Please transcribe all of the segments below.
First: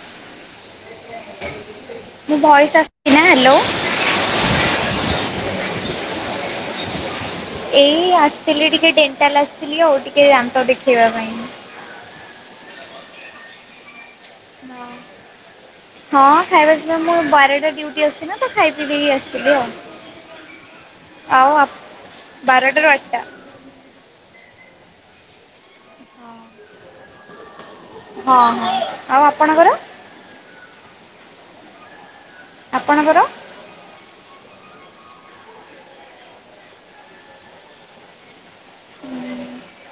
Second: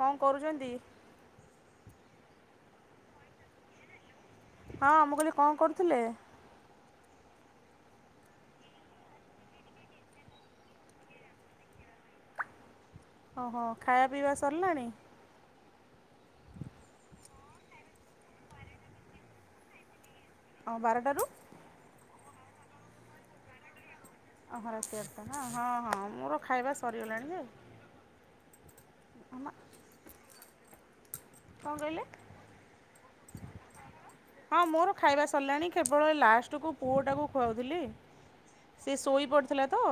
କଣ କରୁଛନ୍ତି? ମୁଁ ଭଏସ ଆସିଛି ନା ହ୍ୟାଲୋ। ହଁ ମୁଁ କହିଲି କଣ କରୁଥିଲେ? ଏଇ ଆସିଥିଲି ଟିକେ ଡେଣ୍ଟାଲ ଆସିଥିଲି ଆଉ ଟିକେ ଦାନ୍ତ ଦେଖେଇବା ପାଇଁ ହଁ ହଁ ଖାଇବା ପିଇବା ସରିଲାଣି? ହଁ। ହଁ ଖାଇବା ପିଇବା ମୁଁ ବାରଟା ଡୁଟି ଅଛି ନା ତ ଖାଇ ପିଇ ଦେଇ ଆସିଥିଲି ଆଉ। ଅଁ ବାରଟାରୁ। ଆଉ ଆପ୍ ବାରଟାରୁ ଆଟା। ଅଁ ହ ରାତିଆଟା ହଁ ହଁ ମୋର ଖାଇବା ସରିଗଲାଣି ଯେ ହଁ ହଁ ଆଉ ମାମା ଆପଣଙ୍କର? କଣ କହିଲେ? ଆପଣଙ୍କର? ହଁ ମୋର ଖାଇବା ସରିଲାଣି କେବଳ ଲାଷ୍ଟ କୁ ପୁଅ ଟାକୁ ଖୁଆଉଥିଲି। ସେ ଶୋଇ ପଡ଼ିଥିଲା ତ।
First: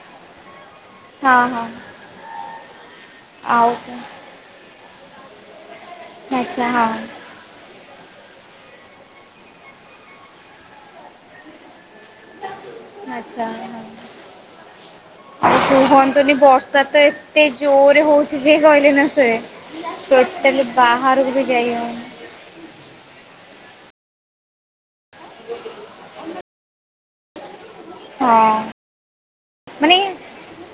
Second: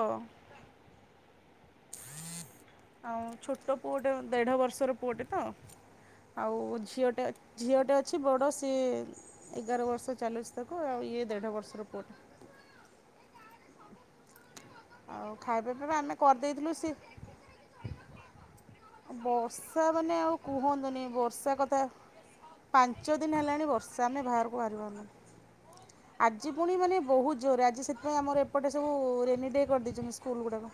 ହଁ ହଁ ଆଉ ଛୋଟ ପୁଅଟେ ଦେଢ଼ ବର୍ଷର ପୁଅଟେତ ଆଉ ଆଚ୍ଛା ହଁ। ଝିଅଟେ ଝିଅଟେ ଅଛି ବଡ଼। ସିଏ ଏଗାର ବର୍ଷ ଚାଲୁଛି ତାକୁ ଆଉ ଇଏ ଦେଢ଼ ବର୍ଷର ପୁଅଟେ। ଆଛା ଆଉ ଖାଇବା ପିଇବା ଆମେ ଫୋନ କଲି କରିଦେଇଥିଲୁ ସିଏ ବର୍ଷାତ ଏତେ ଜୋରେ ହଉଚି ଜେ କହିଲେ ନା ସରେ ବର୍ଷା ମାନେ ଆଉ ଟୋଟାଲି କୁହନ୍ତୁନି ବାହାରକୁ ବି ବର୍ଷା ଯାଇ କଥା ହଉନି। ପାଞ୍ଚ ଦିନ ହେଲାଣି ବର୍ଷା ଆମେ ବାହାରକୁ ବାହାରି ପାରୁନୁ। ଆଜି ପୁଣି ମାନେ ବହୁତ ଜୋରରେ ଆଜି ସେଥିପାଇଁ ଆମର ଏପଟେ ହଁ ସବୁ ରେନି ଡେ ମାନେ କରିଦେଇଚନ୍ତି ସ୍କୁଲ ଗୁଡ଼ାକ।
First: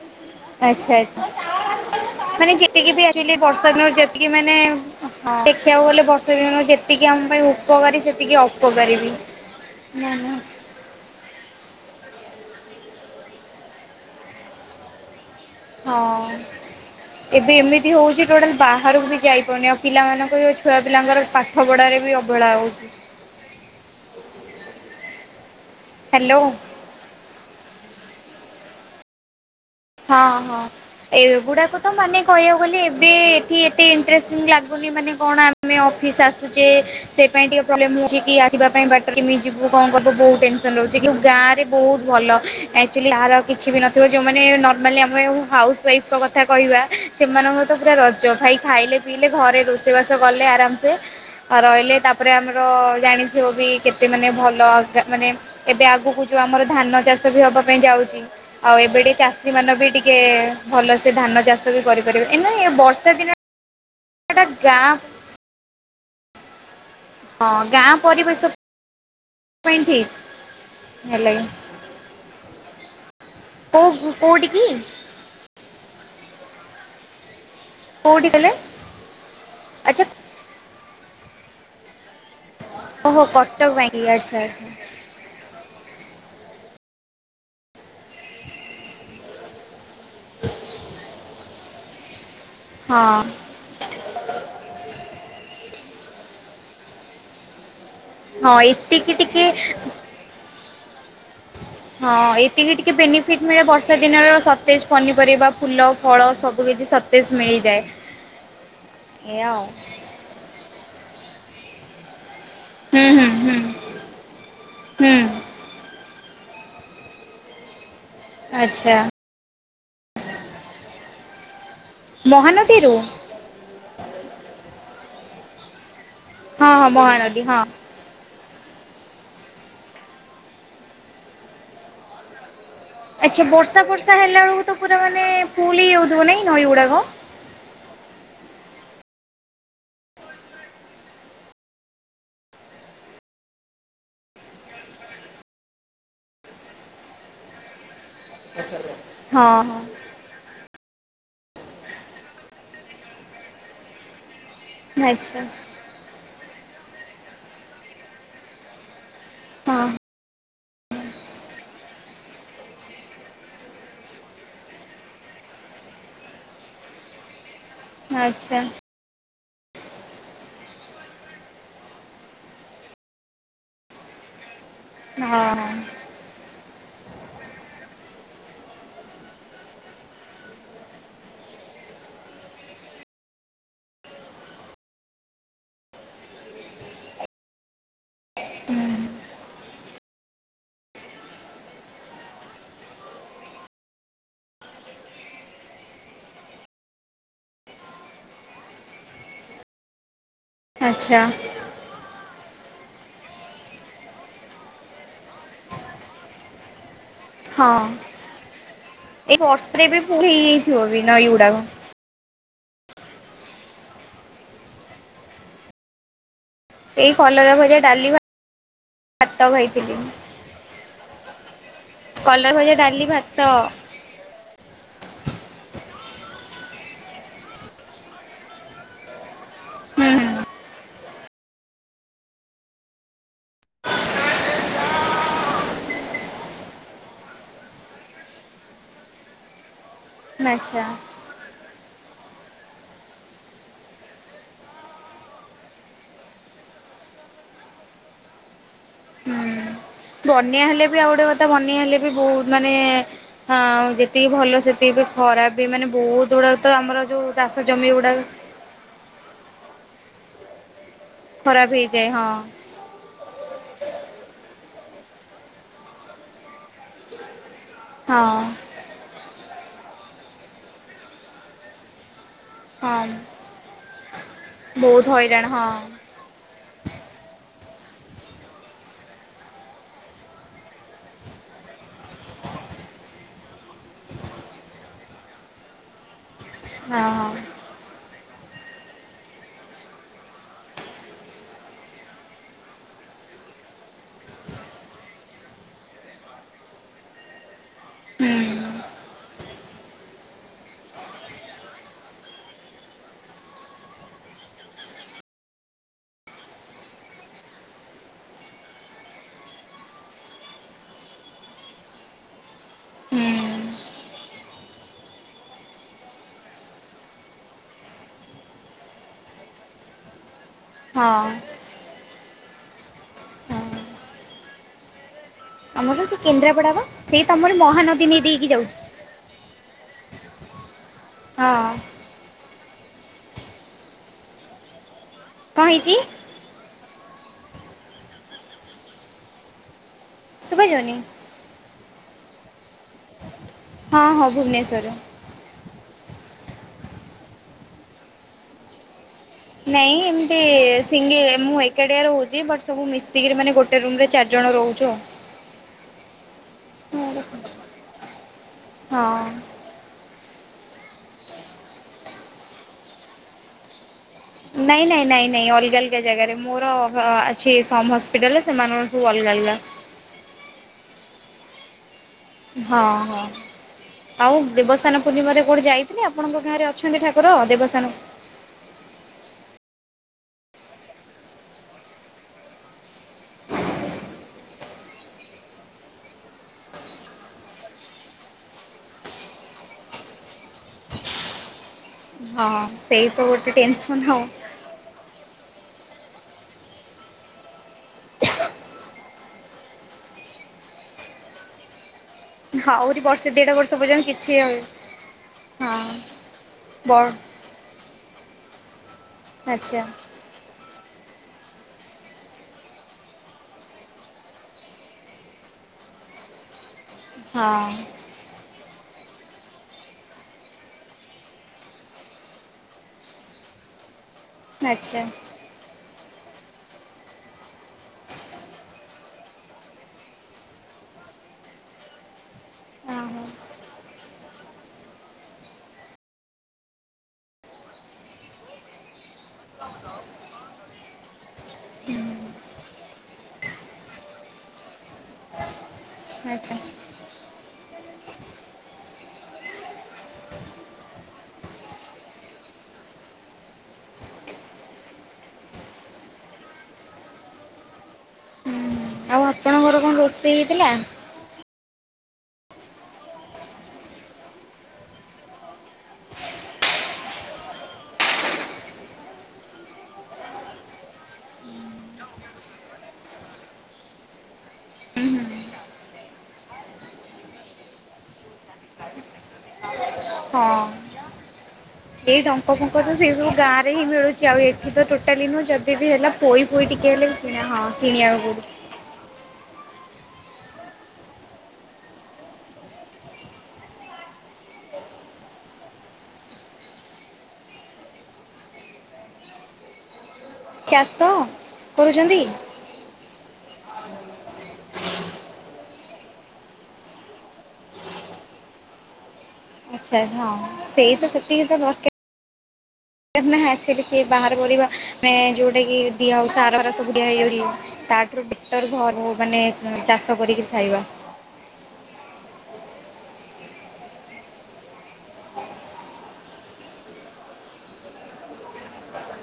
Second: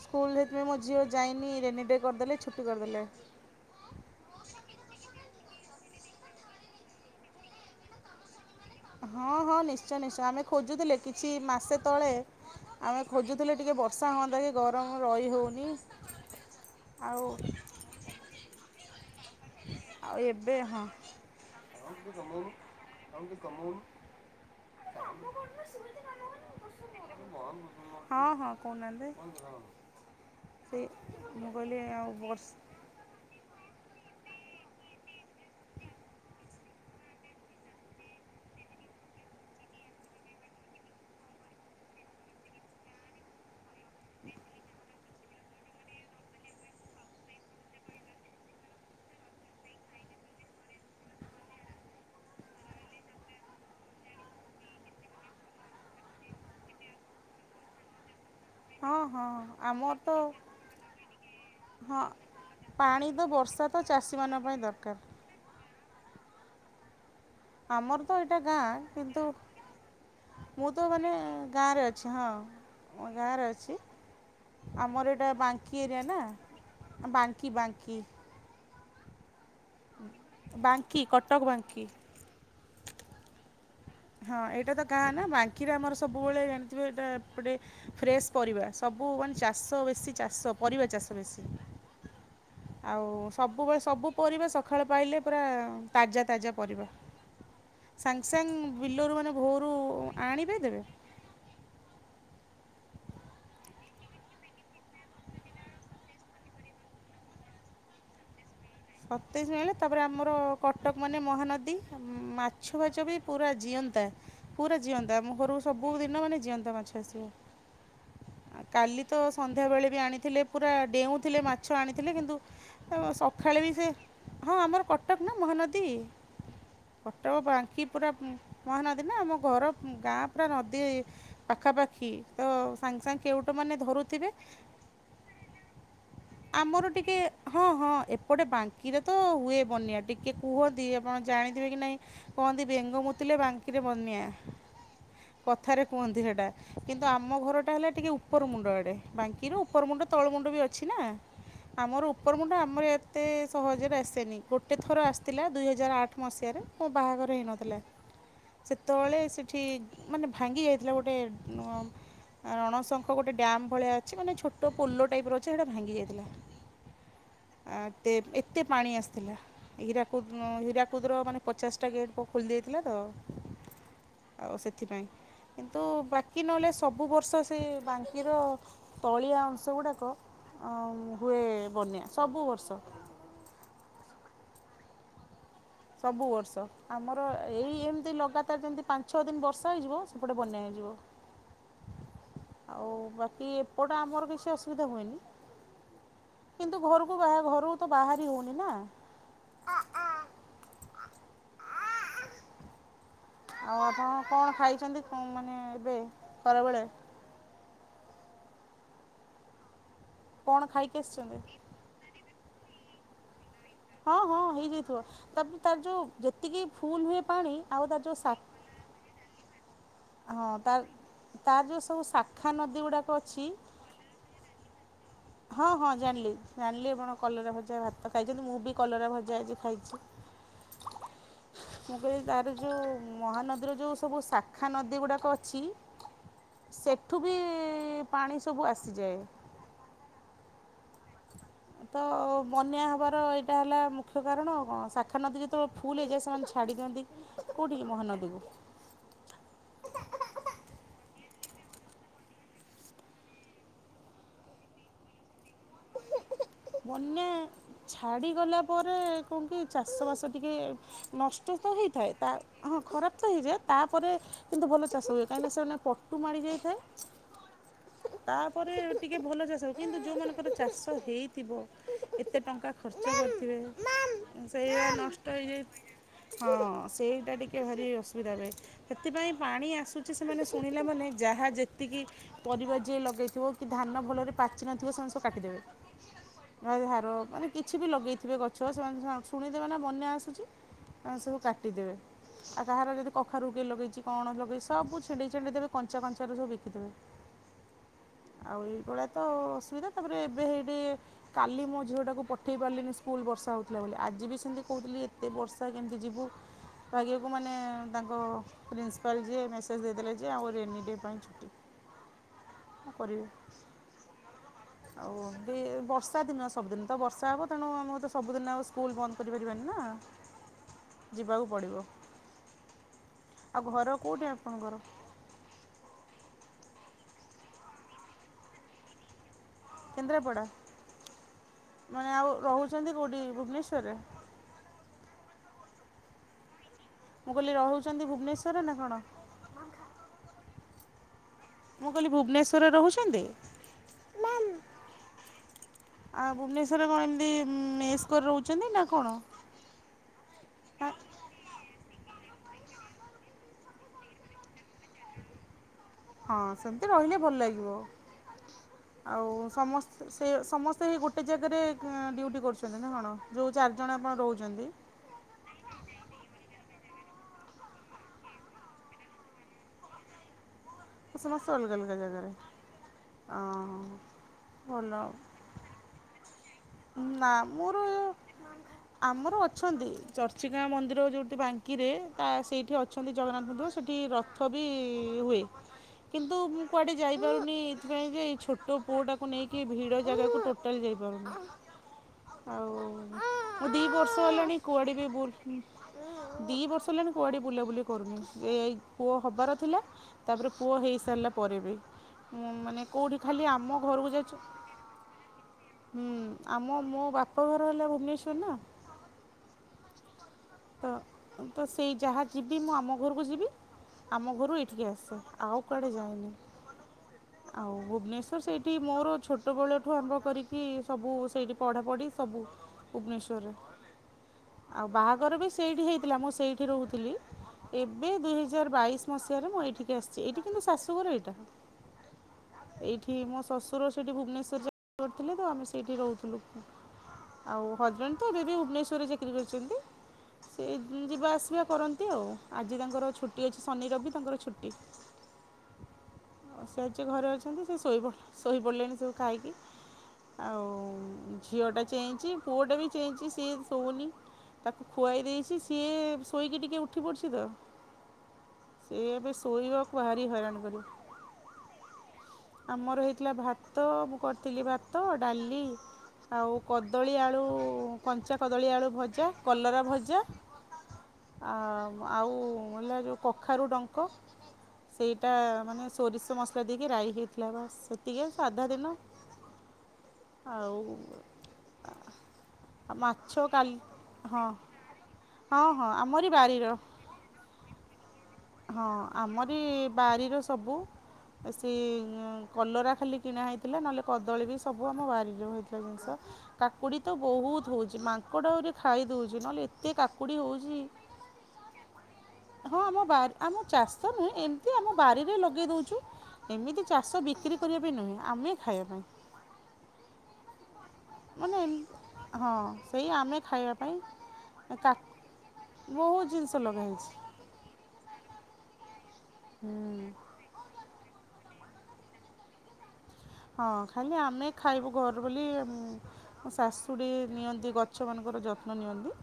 ସ୍କୁଲ ସେଥିପାଇଁ ମୋ ଆଚ୍ଛା ଝିଅ ଆଚ୍ଛା। ଯାଇନି ରେନିଡ୍ରେ କରିଦେଲେ ମାନେ ଛୁଟି ଯେତିକି ବି କରିଦେଲେ। ଆକ୍ଚୁଆଲି ବର୍ଷା ଦିନ ଯେତିକି ମାନେ ଦେଖିବାକୁ ଗଲେ ବର୍ଷାଦିନ ଯେତିକି ଆମ ପାଇଁ ଉପକାରୀ ସେତିକି ଅପକାରୀ ବି। ହଁ ହଁ ନିଶ୍ଚୟ ନିଶ୍ଚୟ। ଆମେ ଖୋଜୁଥିଲେ କିଛି ମାସେ ତଳେ ଆମେ ଖୋଜୁଥିଲେ ଟିକେ ବର୍ଷା ହୁଅନ୍ତା କି ଗରମ ରହି ହେଉନି। ହଁ ଆଉ ଏବେ ଏମିତି ହଉଚି ଟୋଟାଲ ବାହାରକୁ ବି ଯାଇପାରୁନି ଆଉ ପିଲାମାନଙ୍କବି ଏବେ ଛୁଆ ହଁ ପିଲାଙ୍କର ପାଠପଢ଼ାରେ ବି ଅବହେଳା ହେଉଚି। [unintelligible] ହ୍ୟାଲୋ। ହଁ ହଁ କହୁନାହାନ୍ତି। ହଁ ହଁ ସେ ମୁଁ କହିଲି ଏଗୁଡାକୁ ତ ଆଉ ମାନେ ବର୍ଷ କହିବାକୁ ଗଲେ ଏବେ ଏଠି ଏତେ ଲାଗୁନି ମାନେ କଣ ଆମେ ଅଫିସ ଆସୁଚେ ସେଇ ପାଇଁ ଟିକେ ପ୍ରୋବ୍ଲେମ ହଉଚି କି ଆସିବା ପାଇଁ ବାଟ କେମିତି ଯିବୁ କଣ କରିବୁ ବହୁତ ଟେନସନ ରହୁଚି। କି ଗାଁରେ ବହୁତ ଭଲ। ଆକଚୁଲି କାହାର କିଛି ବି ନଥିବ ଯୋଉମାନେ ମାଲେ ଆମେ ହାଉସ ୱାଇଫଙ୍କ କଥା କହିବା ସେମାନଙ୍କର ତ ପୁରା ରଜ। ଭାଇ ଖାଇଲେ ପିଇଲେ ଘରେ ରୋଷେଇବାସ କଲେ ଆରାମସେ ଆ ରଇଲେ। ତାପରେ ଆମର ଜାଣିଥିବ ବି କେତେ ମାନେ ଭଲ ଆ ତା ମାନେ ଏବେ ଆଗକୁ ଯୋଉ ଆମର ଧାନ ଚାଷ ବି ହବା ପାଇଁ ଯାଉଚି। ଆଉ ଏବେ ହଁ ଟ ହଁ ଚାଷୀ ମାନ ବି ଆମର ତ ଟିକେ ଭଲସେ ଧାନ ଚାଷ ବି ହଁ କରିପାରିବେ। ଏଇନା ଏଇ ପାଣି ବର୍ଷା ତ ଦିନେ ବର୍ଷା ତ ଚାଷୀମାନଙ୍କ ପାଇଁ ଦରକାର। [inaudible] ହଁ ଗାଁ ଆମର ତ ଏଇଟା ପରିବେଶ ଗାଁ କିନ୍ତୁ [unintelligible] ମୁଁ ତ ମାନେ ହେଲେ ଗାଁରେ ଅଛି ହଁ ମ ଗାଁରେ ଅଛି। କୋଉ କୋଉଠି କି ଆମର ଏଇଟା ବାଙ୍କି ଏରିଆ ନା ବାଙ୍କି ବାଙ୍କି। କେଉଁଠି କଲେ? ଆଚ୍ଛା ବାଙ୍କି କଟକ ବାଙ୍କି। ଓହୋ କଟକ ବ୍ୟାଙ୍କି ହଁ ଆଚ୍ଛା ଏଇଟା ଆଛା। ତ ଗାଁ ନା ବାଙ୍କିରେ ଆମର ସବୁବେଳେ ଜାଣିଥିବେ ଏପଟେ ଫ୍ରେସ ପରିବା। ସବୁ ମାନେ ଚା ଚାଷ ବେଶୀ ଚାଷ ପରିବା ଚାଷ ବେଶୀ। ଆଉ ହଁ ସବୁବେଳେ ସବୁ ପରିବା ସଖାଳୁ ପାଇଲେ ପୁରା ତାଜା ତାଜା ପରିବା। ହଁ ସାଙ୍ଗସଙ୍ଗ ଏତିକି ବିଲରୁ ମାନେ ଟିକେ ଭୋରୁ ଆଣିବେ ଦେବେ। ହଁ ଏତିକି ଟିକେ ବେନିଫିଟ ମିଳେ ବର୍ଷା ଦିନର ସ ତେଜ ପନିପରିବା ଫୁଲ ଫଳ ସବୁ କିଛି ସତେଜ ମିଳିଯାଏ। ଏଇଆ ସତେଇଶ ଆଉ। ମିଳେ ତାପରେ ଆମର କଟକ ମାନେ ମହାନଦୀ। ମା ଛିଅ ମାଛ ହୁଁ ବି ହୁଁ ପୁରା ହୁଁ ଜିଅନ୍ତା ପୁରା ହୁଁ ଜିଅନ୍ତା ଆମ ଘରକୁ ସବୁଦିନ ମାନେ ଜିଅନ୍ତା ମାଛ ଆସିବ। ଆଚ୍ଛା କାଲି ତ ସନ୍ଧ୍ୟା ବେଳେ ବି ଆଣିଥିଲେ ପୁରା ଡେଉଥିଲେ ମା ମାଛ ଆଣିଥିଲେ କିନ୍ତୁ ମହାନଦୀରୁ? ସକାଳେ- ବି-ସେ ହଁ ଆମର କଟକ ନା ମହାନଦୀ। ହଁ ହଁ କଟକ ମହାନଦୀ ହଁ। ବାଙ୍କୀ ପୁରା -ମହାନଦୀନା -ଆମ -ଘର ଗାଁ ପୁରା ନଦୀ ପାଖାପାଖି। ତ ସାଙ୍ଗେ ସାଙ୍ଗେ ଆଚ୍ଛା କେଉଟ ମାନେ ବର୍ଷା ଫର୍ଷା ଧରୁଥିବେ ହେଲା ବେଳକୁ ତ ପୁରା ମାନେ ଫୁଲ ହେଇଯାଉଥିବ ନାଇଁ ନଈ ଆମର ଗୁଡାକ? ଟିକେ ହଁ ହଁ ଏପଟେ ବାଙ୍କିରେ ତ ହୁଏ ବନ୍ୟା ଟିକେ କୁହନ୍ତି ଆପଣ ଜାଣିଥିବେ କି ନାହିଁ। କୁହନ୍ତିି ବେଙ୍ଗମୁତିଲେ ବାଙ୍କିରେ ବନ୍ୟା। କଥାରେ କୁହନ୍ତି ହେଟା କିନ୍ତୁ ଆମ ଘରଟା ହେଲା ଟିକଏ ଉପର ମୁଣ୍ଡ ଆଡ଼େ। ବାଙ୍କିରୁ ହଁ ହଁ। ଉପରମୁଣ୍ଡ ତଳମୁଣ୍ଡ ବି ଅଛି ନା ଆମର ଉପରମୁଣ୍ଡ ଆମର ଏ ଏତେ ସହଜରେ ଆସେନି ଗୋଟେ ଥର ଆଚ୍ଛା ଆସିଥିଲା ଦୁଇହଜାର ଆଠ ମସିହାରେ ମୋ ବାହାଘର ହେଇନଥିଲା। ସେତେବେଳେ ସେଠି ହଁ ମାନେ ଭାଙ୍ଗି ଯାଇଥିଲା ଗୋଟେ ନ ଆଣଶଙ୍ଖ ଗୋଟେ ଡ୍ୟାମ୍ ଭଳିଆ ଅଛି ମାନେ ଛୋଟ ପୋଲ ଟାଇପ୍ର ଅଛି ସେଇଟା ଭାଙ୍ଗି ଯାଇଥିଲା। ଆତେ ଆଚ୍ଛା ଏତେ ପାଣି ଆସିଥିଲା। ହୀରାକୁଦ ନ ହୀରାକୁଦର ମାନେ ପଚାଶଟା ଗେଟ୍ ଖୋଲି ଦେଇେଇଥିଲା ତ। ଆଉ ସେଥିପାଇଁ ହଁ ହଁ। କିନ୍ତୁ ବାକି କି ନହେଲେ ସବୁ ବର୍ଷ ସେ ବାଙ୍କିର ତଳିଆ ଅଂଶ ଗୁଡ଼ାକ ଅ ହୁଏ ବନ୍ୟା ସବୁ ବର୍ଷ। ସବୁ ବର୍ଷ ଆମର ଏଇ ଏମିତି ଲଗାତାର ଯେମିତି ପାଞ୍ଚ ଛଅ ଦିନ ବର୍ଷା ହେଇଯିବ ସେପଟେ ବନ୍ୟା ହେଇଯିବ। ଆଉ ବାକି ଏପଟ ଆମର କିଛି ଅସୁବିଧା ହୁଏନି। କିନ୍ତୁ ଘରୁ କୁ ଘରୁ ତ ବାହାରି ହଉନି। ଆଚ୍ଛା। ଆଉ ଆପଣ କଣ ଖାଇଚନ୍ତି ମାନେ ଏବେ ଖରାବେଳେ? ହଁ ଏଇବର୍ଷାରେ ଏବେ ଫୁଲ କଣ ହେଇଯାଇଥିବ ଖାଇକି ବି ନଈ ଆସିଛନ୍ତି? ଗୁଡାକ। ହଁ ହଁ ହେଇଯାଇଥିବ ତାପ ତାର ଯୋଉ ଯେତିକି ଫୁଲ ଏଇ ହୁଏ କଲରା ପାଣି ଭଜା ଆଉ ତାର ଡାଲି ଯୋଉ ସା ଭାତ ଖାଇଥିଲି। ହଁ ତା ତାର ଯୋଉ ସବୁ ଶାଖା କଲରା ଭଜା ନଦୀ ଡାଲି ଗୁଡ଼ାକ ଭାତ ଅଛି [inaudible] ହଁ ହଁ ଜାଣିଲି ଜାଣିଲି ଆପଣ କଲରା ଭଜା ଭାତ ଖାଇଛନ୍ତି ମୁଁ ବି କଲରା ଭଜା ଆଜିଖାଇଛି। ହୁଁ ମୁଁ କହିଲି ତାର ଯୋଉ ମହାନଦୀର ଯୋଉ ସବୁଶା ଖା ନଦୀ ଗୁଡ଼ାକ ଅଛି ସେଠୁ ବି ପାଣି ସବୁ ଆସିଯାଏ। ଆଚ୍ଛା। ତ ବନ୍ୟା ହବାର ଏଇଟା ହେଲା ମୁଖ୍ୟ କାରଣ କଣ ଶାଖା ନଦୀ ଯେତେବେଳେ ଫୁଲ ହେଏଯା ସେମାନେ ଛାଡ଼ି ଦିଅନ୍ତି କେଉଠିକି? ମହାନଦୀକୁ। ବନ୍ୟା ହେଲେ ବି ଆଉ ଗୋଟେ କଥା ବନ୍ୟା ହେଲେ ବି ବହୁ ମାନେ ହଁ ଆଉ ଯେତିକି ଭଲ ସେତିକି ବି ଖରାପ ବି ମାନେ ବହୁତ ଗୁଡା ବନ୍ୟା ଛାଡ଼ିଗଲା ପରେ କଅଁ କି ଚାଷବାସ ଟିକେ ନଷ୍ଟ ଖରାପ ତ ହେଇଯାଏ ହେଇଥାଏ ତା ହଁ ହଁ ଖରାପ ତ ହେଇଯା ତାପରେ, କିନ୍ତୁ ଭଲ ଚାଷ ହୁଏ କାଇଲେ ସେମାନେ ପଟୁ ମାଡି ଯାଇଥାଏ। ହଁ ତାପରେ ଟିକେ ଭଲ ଚାଷ ହ କିନ୍ତୁ ଯୋଉ ମାନଙ୍କର ଚାଷ ହେଇଥିବ ଏତେ ଟଙ୍କା ହଁ ଖର୍ଚ୍ଚ କରିଥିବେ ସେଇଆ ବହୁତ ନଷ୍ଟ ହଇରାଣ ହେଇଯାଇ, ହଁ ହଁ, ସେଇଟା ଟିକେ ଭାରି ଅସୁବିଧା ରହେ। ସେଥିପାଇଁ ପାଣି ଆସୁଛି ସେମାନେ ଶୁଣିଲା ମାନେ ଯାହା ଯେତିକି ପରିବା ଯିଏ ଲଗେଇଥିବ କି ଧାନ ଭଲରେ ପାଚି ନଥିବ ସେମାନେ ସବୁ କାଟିଦେବେ। ହଁ ଯାହାର ହଁ ମାନେ କିଛି ବି ଲଗେଇଥିବେ ଗଛ ସେମାନେ ଶୁଣିଦେବେ ନା ବନ୍ୟା ଆସୁଛି, ଆ ସବୁ କାଟିଦେବେ। ଆଉ କାହାର ଯଦି କଖାରୁ କିଏ ଲଗେଇଚି କଣ ଲଗେଇଚି ସବୁ ଛିଣ୍ଡେଇ ଛିଣ୍ଡେଇ ଦେବେ କଞ୍ଚା କଞ୍ଚାରୁ ସବୁ ବିକିଦେବେ। ହୁଁ ଆଉ ଏଇଭଳିଆ ତ ଅସୁବିଧା ତାପରେ ଏବେ ହେଇଠି କାଲି ମୋ ଝିଅଟାକୁ ପଠେଇ ପାରିଲିନି ସ୍କୁଲ ବର୍ଷା ହେଉଥିଲା ବୋଲି ଆଜି ବି ସେମିତି କହୁଥିଲି ଏତେ ବର୍ଷା କେମିତି ଯିବୁ। ପାଗିଆ କୁ ମାନେ ତାଙ୍କ ପ୍ରିନ୍ସିପାଲ୍ ଯିଏ ମେସେଜ୍ ଦେଇଦଲେ ଯେ ଆଉ ରେନି ଡେ ପାଇଁ ଛୁଟି। କଣ କରିବେ? ହୁଁ। ଆଉ ବି ବର୍ଷ ସା ଦିନ ସବୁଦିନ ତ ବର୍ଷା ହେବ ତେଣୁ ଆମେ ତେ ସବୁଦିନ ଆଉ ସ୍କୁଲ ବନ୍ଦ କରିପାରିବାନି ନା। ହଁ ଯିବାକୁ ପଡିବ ହଁ ଆଉ ଘର କୋଉଠି ଆପଣଙ୍କର? ଆମର ସେ କେନ୍ଦ୍ରାପଡା ବା ସେଇ ତମର ମହାନଦୀ ନେଇ ଦେଇକି ଯାଉଚୁ। କେନ୍ଦ୍ରାପଡ଼ା ହଁ ମାନେ ଆଉ ରହୁଚନ୍ତି କେଉଁଠି ଭୁବନେଶ୍ୱରରେ? କଣ ହେଇଚି? ମୁଁ କହିଲି ରହୁଚନ୍ତି ଭୁବନେଶ୍ଵରରେ ନା କଣ? ସୁଭାଯାଉନି? ମୁଁ କହିଲି ଭୁବନେଶ୍ୱର ରେ ରହୁଛନ୍ତି? ହଁ ହଁ ଭୁବନେଶ୍ଵରରେ। ଆଉ ଭୁବନେଶ୍ଵର ରେ କଣ ଏମିତି ମେସ କରି ରହୁଚନ୍ତି ନା କଣ? ନାଇଁ ଏମିତି ସିଙ୍ଗି ମୁଁ ଏକାଡିଆରେ ରହୁଚି ବଟ୍ ସବୁ ମିଶିକିରି ମାନେ ଗୋଟେ ଟେ ରୁମ୍ ରେ ଚାରି ଜଣ ରହୁଚୁ ଆଉ। ହଁ ସେମିତି ରହିଲେ ଭଲ ଲାଗିବ। ହଁ ଆଉ ସମସ୍ତେ ସେ ସମସ୍ତେ ହେ ଗୋଟେ ଜାଗାରେ ଏଁ ଡ୍ୟୁଟି କରୁଚନ୍ତି ନା କଣ ଯୋଉ ଚାରିଜଣ ଆପଣ ରହୁଚ? ନାଇଁ ନାଇଁ ନାଇଁ ନାଇଁ ଅଲଗା ଅ ଅଲଗା ଜାଗାରେ ମୋର ଅ ଅଛି ସମ୍ ହସ୍ପିଟାଲରେ ସେମାନଙ୍କ ସବୁ ଅଲଗା ଅଲଗା। ତ ସମସ୍ତେ ଅଲଗା ଅଲଗା ଜାଗାରେ। ହଁ ହଁ ଅ ଆଉ ଦେବସ୍ଥାନ ଭଲ। ପୂର୍ଣ୍ଣିମାରେ କୁଆଡେ ଯାଇଥିଲି ଆପଣଙ୍କ ଗାଁରେ ଅ ଅଛନ୍ତି ନା ଠାକୁର ମୋର ଦେବସାନ ଆମର ଅଛନ୍ତି ଚର୍ଚ୍ଚିଗାଁ ମନ୍ଦିର ଯେଉଁଠି ବାଙ୍କିରେ ତା ସେଇଠି ଅଛନ୍ତି ଜଗନ୍ନାଥ ମନ୍ଦିର ସେଇଠି ର ଥ ବି ହୁଏ। କିନ୍ତୁ ମୁଁ କୁଆଡେ ଯାଇପାରୁନି ଏଥିପାଇଁ ଯେ ଏଇ ଛୋଟ ପୁଅ ଟାକୁ ନେଇକି ଭିଡ଼ ଜାଗାକୁ ଟୋ ଟୋଟାଲ ଯାଇପାରୁନି। ହଁ ଆଉ ସେଇ ତ ଗୋଟେ ଟେନସନ୍ ଆଉ। କୁଆଡ଼ି ବି ବୁଲ ଦି ବର୍ଷ ହେଲାଣି କୁଆଡେ ବୁଲାବୁଲି କରୁନି ଏ ଏଇ ପୁଅ ହବାର ଥିଲା ତାପରେ ପୁଅ ହେଇସାରିଲା ପରେ ବି। ମୁଁ ମାନେ ଆହୁରି କଉଠି ବର୍ଷେ ଖାଲି ଦେଢ଼ ବର୍ଷ ଆମ ପର୍ଯ୍ୟନ୍ତ ଘରକୁ କିଛି ଯାଉଚି ଆଉ ହଁ ହୁଁ। ଆମ ବ ମୋ ବାପଘର ହେଲା ଭୁବନେଶ୍ୱର ନା। ଆଚ୍ଛା। ତ ତ ସେଇ ଯାହା ଯିବି ମୁଁ ଆମ ଘରକୁ ଯିବି ଆମ ଘରୁ ଏଇଠିକି ଆସେ ଆଉ କୁଆଡେ ଯାଏନି ଆଉ ହଁ ଭୁବନେଶ୍ଵ ସ ସେଇଠି ମୋର ଛୋଟବେଳଠୁ ଆରମ୍ଭ କରିକି ସବୁ ସେଇଠି ପଢ଼ାପଢ଼ି ସବୁ ଭୁବନେଶ୍ଵରରେ ଆଉ ଆଚ୍ଛା ବାହାଘର ବି ସେଇଠି ହେଇଥିଲା ମୁଁ ସେଇଠି ରହୁଥିଲି ଏବେ ଦୁଇ ହଜାର ବାଇଶି ମସିହାରେ ମୁଁ ଏଇଠିକି ଆସିଚି ଏଇଠି କିନ୍ତୁ ଶାଶୁଘର ଏଇଟା। ଏଇଠି ଓହୋ ମୋ ଶ୍ୱଶୁର ସେଇଠି ଭୁବନେଶ୍ବରରେ ଜବ କରିଥିଲେ ତ ଆମେ ସେଇଠି ରହୁଥିଲୁ। ଆଉ ହଜବେଣ୍ଡ ତ ଏବେ ବି ଭୁବନେଶ୍ୱରରେ ଚାକିରି କରିଚନ୍ତି। ସେ ଯିବା ଆସିବା କରନ୍ତି ଆଉ। ଆଜି ତାଙ୍କର ଛୁଟି ଅଛି ଶନି, ରବି ତାଙ୍କର ଛୁଟି। ଆଚ୍ଛା। ସେ ଆଜି ଘରେ ଅଛନ୍ତି, ସେ ଶୋଇ ଶୋଇପଡିଲେଣି ସବୁ ଖାଇକି। ଆଉ ଝିଅଟା ଚେଇଁଚି ପୁଅଟା ବି ଚେଇଁଚି ସିଏ ଶୋଉନି। ତାକୁ ଖୁଆଇ ଦେଇଚି ସିଏ ଶୋଇକି ଟିକେ ଉଠି ପଡ଼ିଚି ତ। ସେ ଆଉ ଏବେ ଆପଣଙ୍କର କଣ ଶୋଇବାକୁ ଭାରି ରୋଷେଇ ହଇରାଣ ହେଇଥିଲା? କରିବ। ଆମର ହେଇଥିଲା ଭାତ ମୁଁ କରିଥିଲି ଭାତ, ଡାଲି ଆଉ କଦଳୀ ଆଳୁ କଞ୍ଚା କଦଳୀ ଆଳୁ ଭଜା, କଲରା ଭଜା ଆ ଆଉ ହେଲା ଯଉ କଖାରୁ ଡଙ୍କ ସେଇଟା ମାନେ ସୋରିଷ ମସଲା ଦେଇକି ରାଇ ହେଇଥିଲା ବାସ୍। ସେତିକି ଆଉ ସାଧା ଦିନ। ହଁ। ଆଉ ଏଇ ଡଙ୍କ ଫଙ୍କ ତ ସେଇ ମାଛ ସବୁ ଗାଁରେ କାଲି ହିଁ ମିଳୁଚି। ଆଉ ହଁ ଏଠି ତ ଟୋ ଟାଲି ନୁହଁ, ହଁ ଯଦି ହଁ ବି ହେଲା ଆମରି ପୋଇ ଫୋଇ ବାରିର ଟିକେ ହେଲେ ବି କିଣିବା ହଁ କିଣିବାକୁ ପଡୁଚି। ହଁ ଆମରି ବାରିର ସବୁ। ଆ ସେ କଲରା ଖାଲି କିଣା ହେଇଥିଲା। ନହେଲେ କଦଳୀ ବି ସବୁ ଆମ ବାରିରେ ହୋଇଥିବା ଜିନିଷ। କାକୁଡ଼ି ତ ବହୁତ୍ ହଉଚି। ମାଙ୍କଡ଼ ଆହୁରି ଖାଇ ଦଉଚି। ନହେଲେ ଏ ଏତେ କାକୁଡ଼ି ହଉଚି। ଚାଷ କରୁଛନ୍ତି? ହଁ ଆମ ବାର୍ ଆମ ଚାଷ ନୁହେଁ। ଏମିତି ଆମ ବାରିରେ ଲଗେଇ ଦଉଚୁ। ଏମିତି ଚାଷ ବିକ୍ରି କରିବା ପାଇଁ ନୁହେଁ, ଆମେ ଖାଇବା ପାଇଁ। ଆଚ୍ଛା ହଁ। ସେଇ ତ ସେତିକି ମାନେ ହଁ ସେଇ ଦରକାର ଆମେ ନା ଖାଇବା ଆକଚୁଆଲି ପାଇଁ କିଏ ବାହାର ପରିବା କା ମାନେ ଯୋଉଟା କିି ଦିଆ ବହୁତ ହଉ ଜିନିଷ ସାର ଫାର ସବୁ ଦିଆ ଲଗାହେଇଛି ହେଇଯାଉଚି। ତା ଠାରୁ ବେଟର ଘରୁ ମାନେ ହୁଁ ଚାଷ କରିକି ଖାଇବା। ହଁ। ଖାଲି ଆମେ ଖାଇବୁ ଘରୁ ବୋଲି ମୋ ଶାଶୁ ଟିକେ ନିଅନ୍ତି ଗଛ ମାନଙ୍କର ଯତ୍ନ ନିଅନ୍ତି।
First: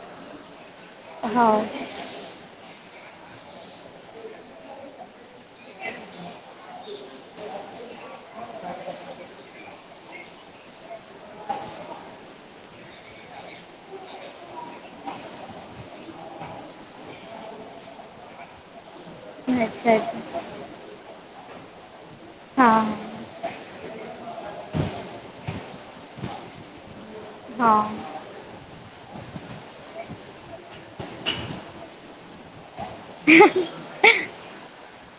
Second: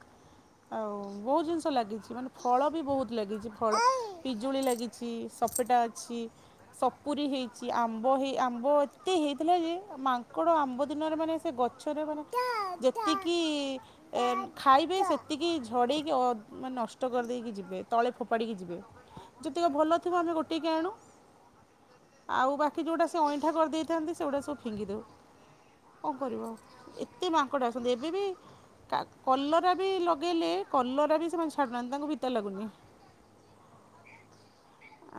ଆଉ ବହୁତ ହଉ ଜିନିଷ ଲାଗିଚି। ମାନେ ଫଳ ବି ବହୁତ ଲାଗିଚି। ଫଳ ପିଜୁଳି ଲାଗିଚି, ସପେଟା ଅଛି। ସପୁରି ହେଇଚ। ଆମ୍ବ ହେଇ ଆମ୍ବ ଏତେ ହେଇଥିଲା ଯେ ମାଙ୍କଡ ଆମ୍ବ ଦିନରେ ମାନେ ସେ ଗଛରେ ମାନେ ଯେତିକି ଏ ଖାଇବେ ସେତିକି ଝଡ଼େଇକି ମାନେ ଅ ନଷ୍ଟ କରିଦେଇକି ଯିବେ। ତଳେ ଫୋପାଡ଼ିକି ଯିବେ। ହ ଯେତିକ ଆଚ୍ଛା ଭଲ ଥିବ ଆଚ୍ଛା ଆମେ ଗୋଟେଇକି ଆଣୁ। ଆଉ ବାକି ହଁ ଯଉଟା ସେ ଅଇଁଠା କରିଦେଇ ଥାନ୍ତି ସେଗୁଡ଼ା ସବୁ ଫିଙ୍ଗିଦଉ। କଣ କରିବୁ ଆଉ। ଏତେ ମାଙ୍କଡ଼ ହଁ ଆସନ୍ତି। ଏବେ ବି କା କଲରା ବି ଲଗେଇଲେ କଲରା ବି ସେମାନେ ଛାଡ଼ୁନାହାନ୍ତି ତାଙ୍କୁ ପିତା ଲାଗୁନି। ହ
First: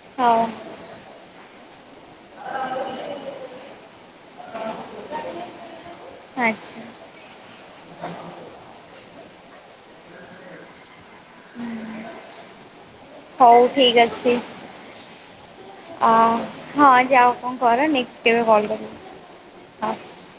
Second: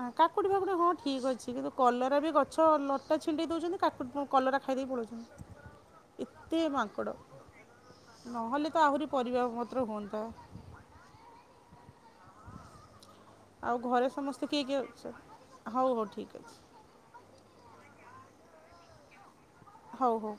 ଆ କାକୁଡି ଫାକୁଡି ହଁ ଠିକ୍ ଅଛି। କିନ୍ତୁ କଲରା ବି ଗଛ ଲଟା ଛି ଛିଣ୍ଡେଇ ଦେଉଛନ୍ତି କା କଲରା ଖାଇ ଦେଇ ପଳଉଛନ୍ତି। ଏତେ ଆଚ୍ଛା। ମାଙ୍କଡ଼। ନହେଲେ ତ ଆହୁରି ପରିବା ପତ୍ର ହୁଅନ୍ତା। ହଉ ଆଉ ଠିକ୍ ଘରେ ଅଛି। ସମସ୍ତେ କିଏ କିଏ ଅଛ ହଉ ହଉ ଠିକ୍ ଅଛି। ହଁ ଯାଅ କଣ କର, ନେକ୍ସଟ୍ କେବେ କଲ୍ କରିବି। ହଉ ହଉ।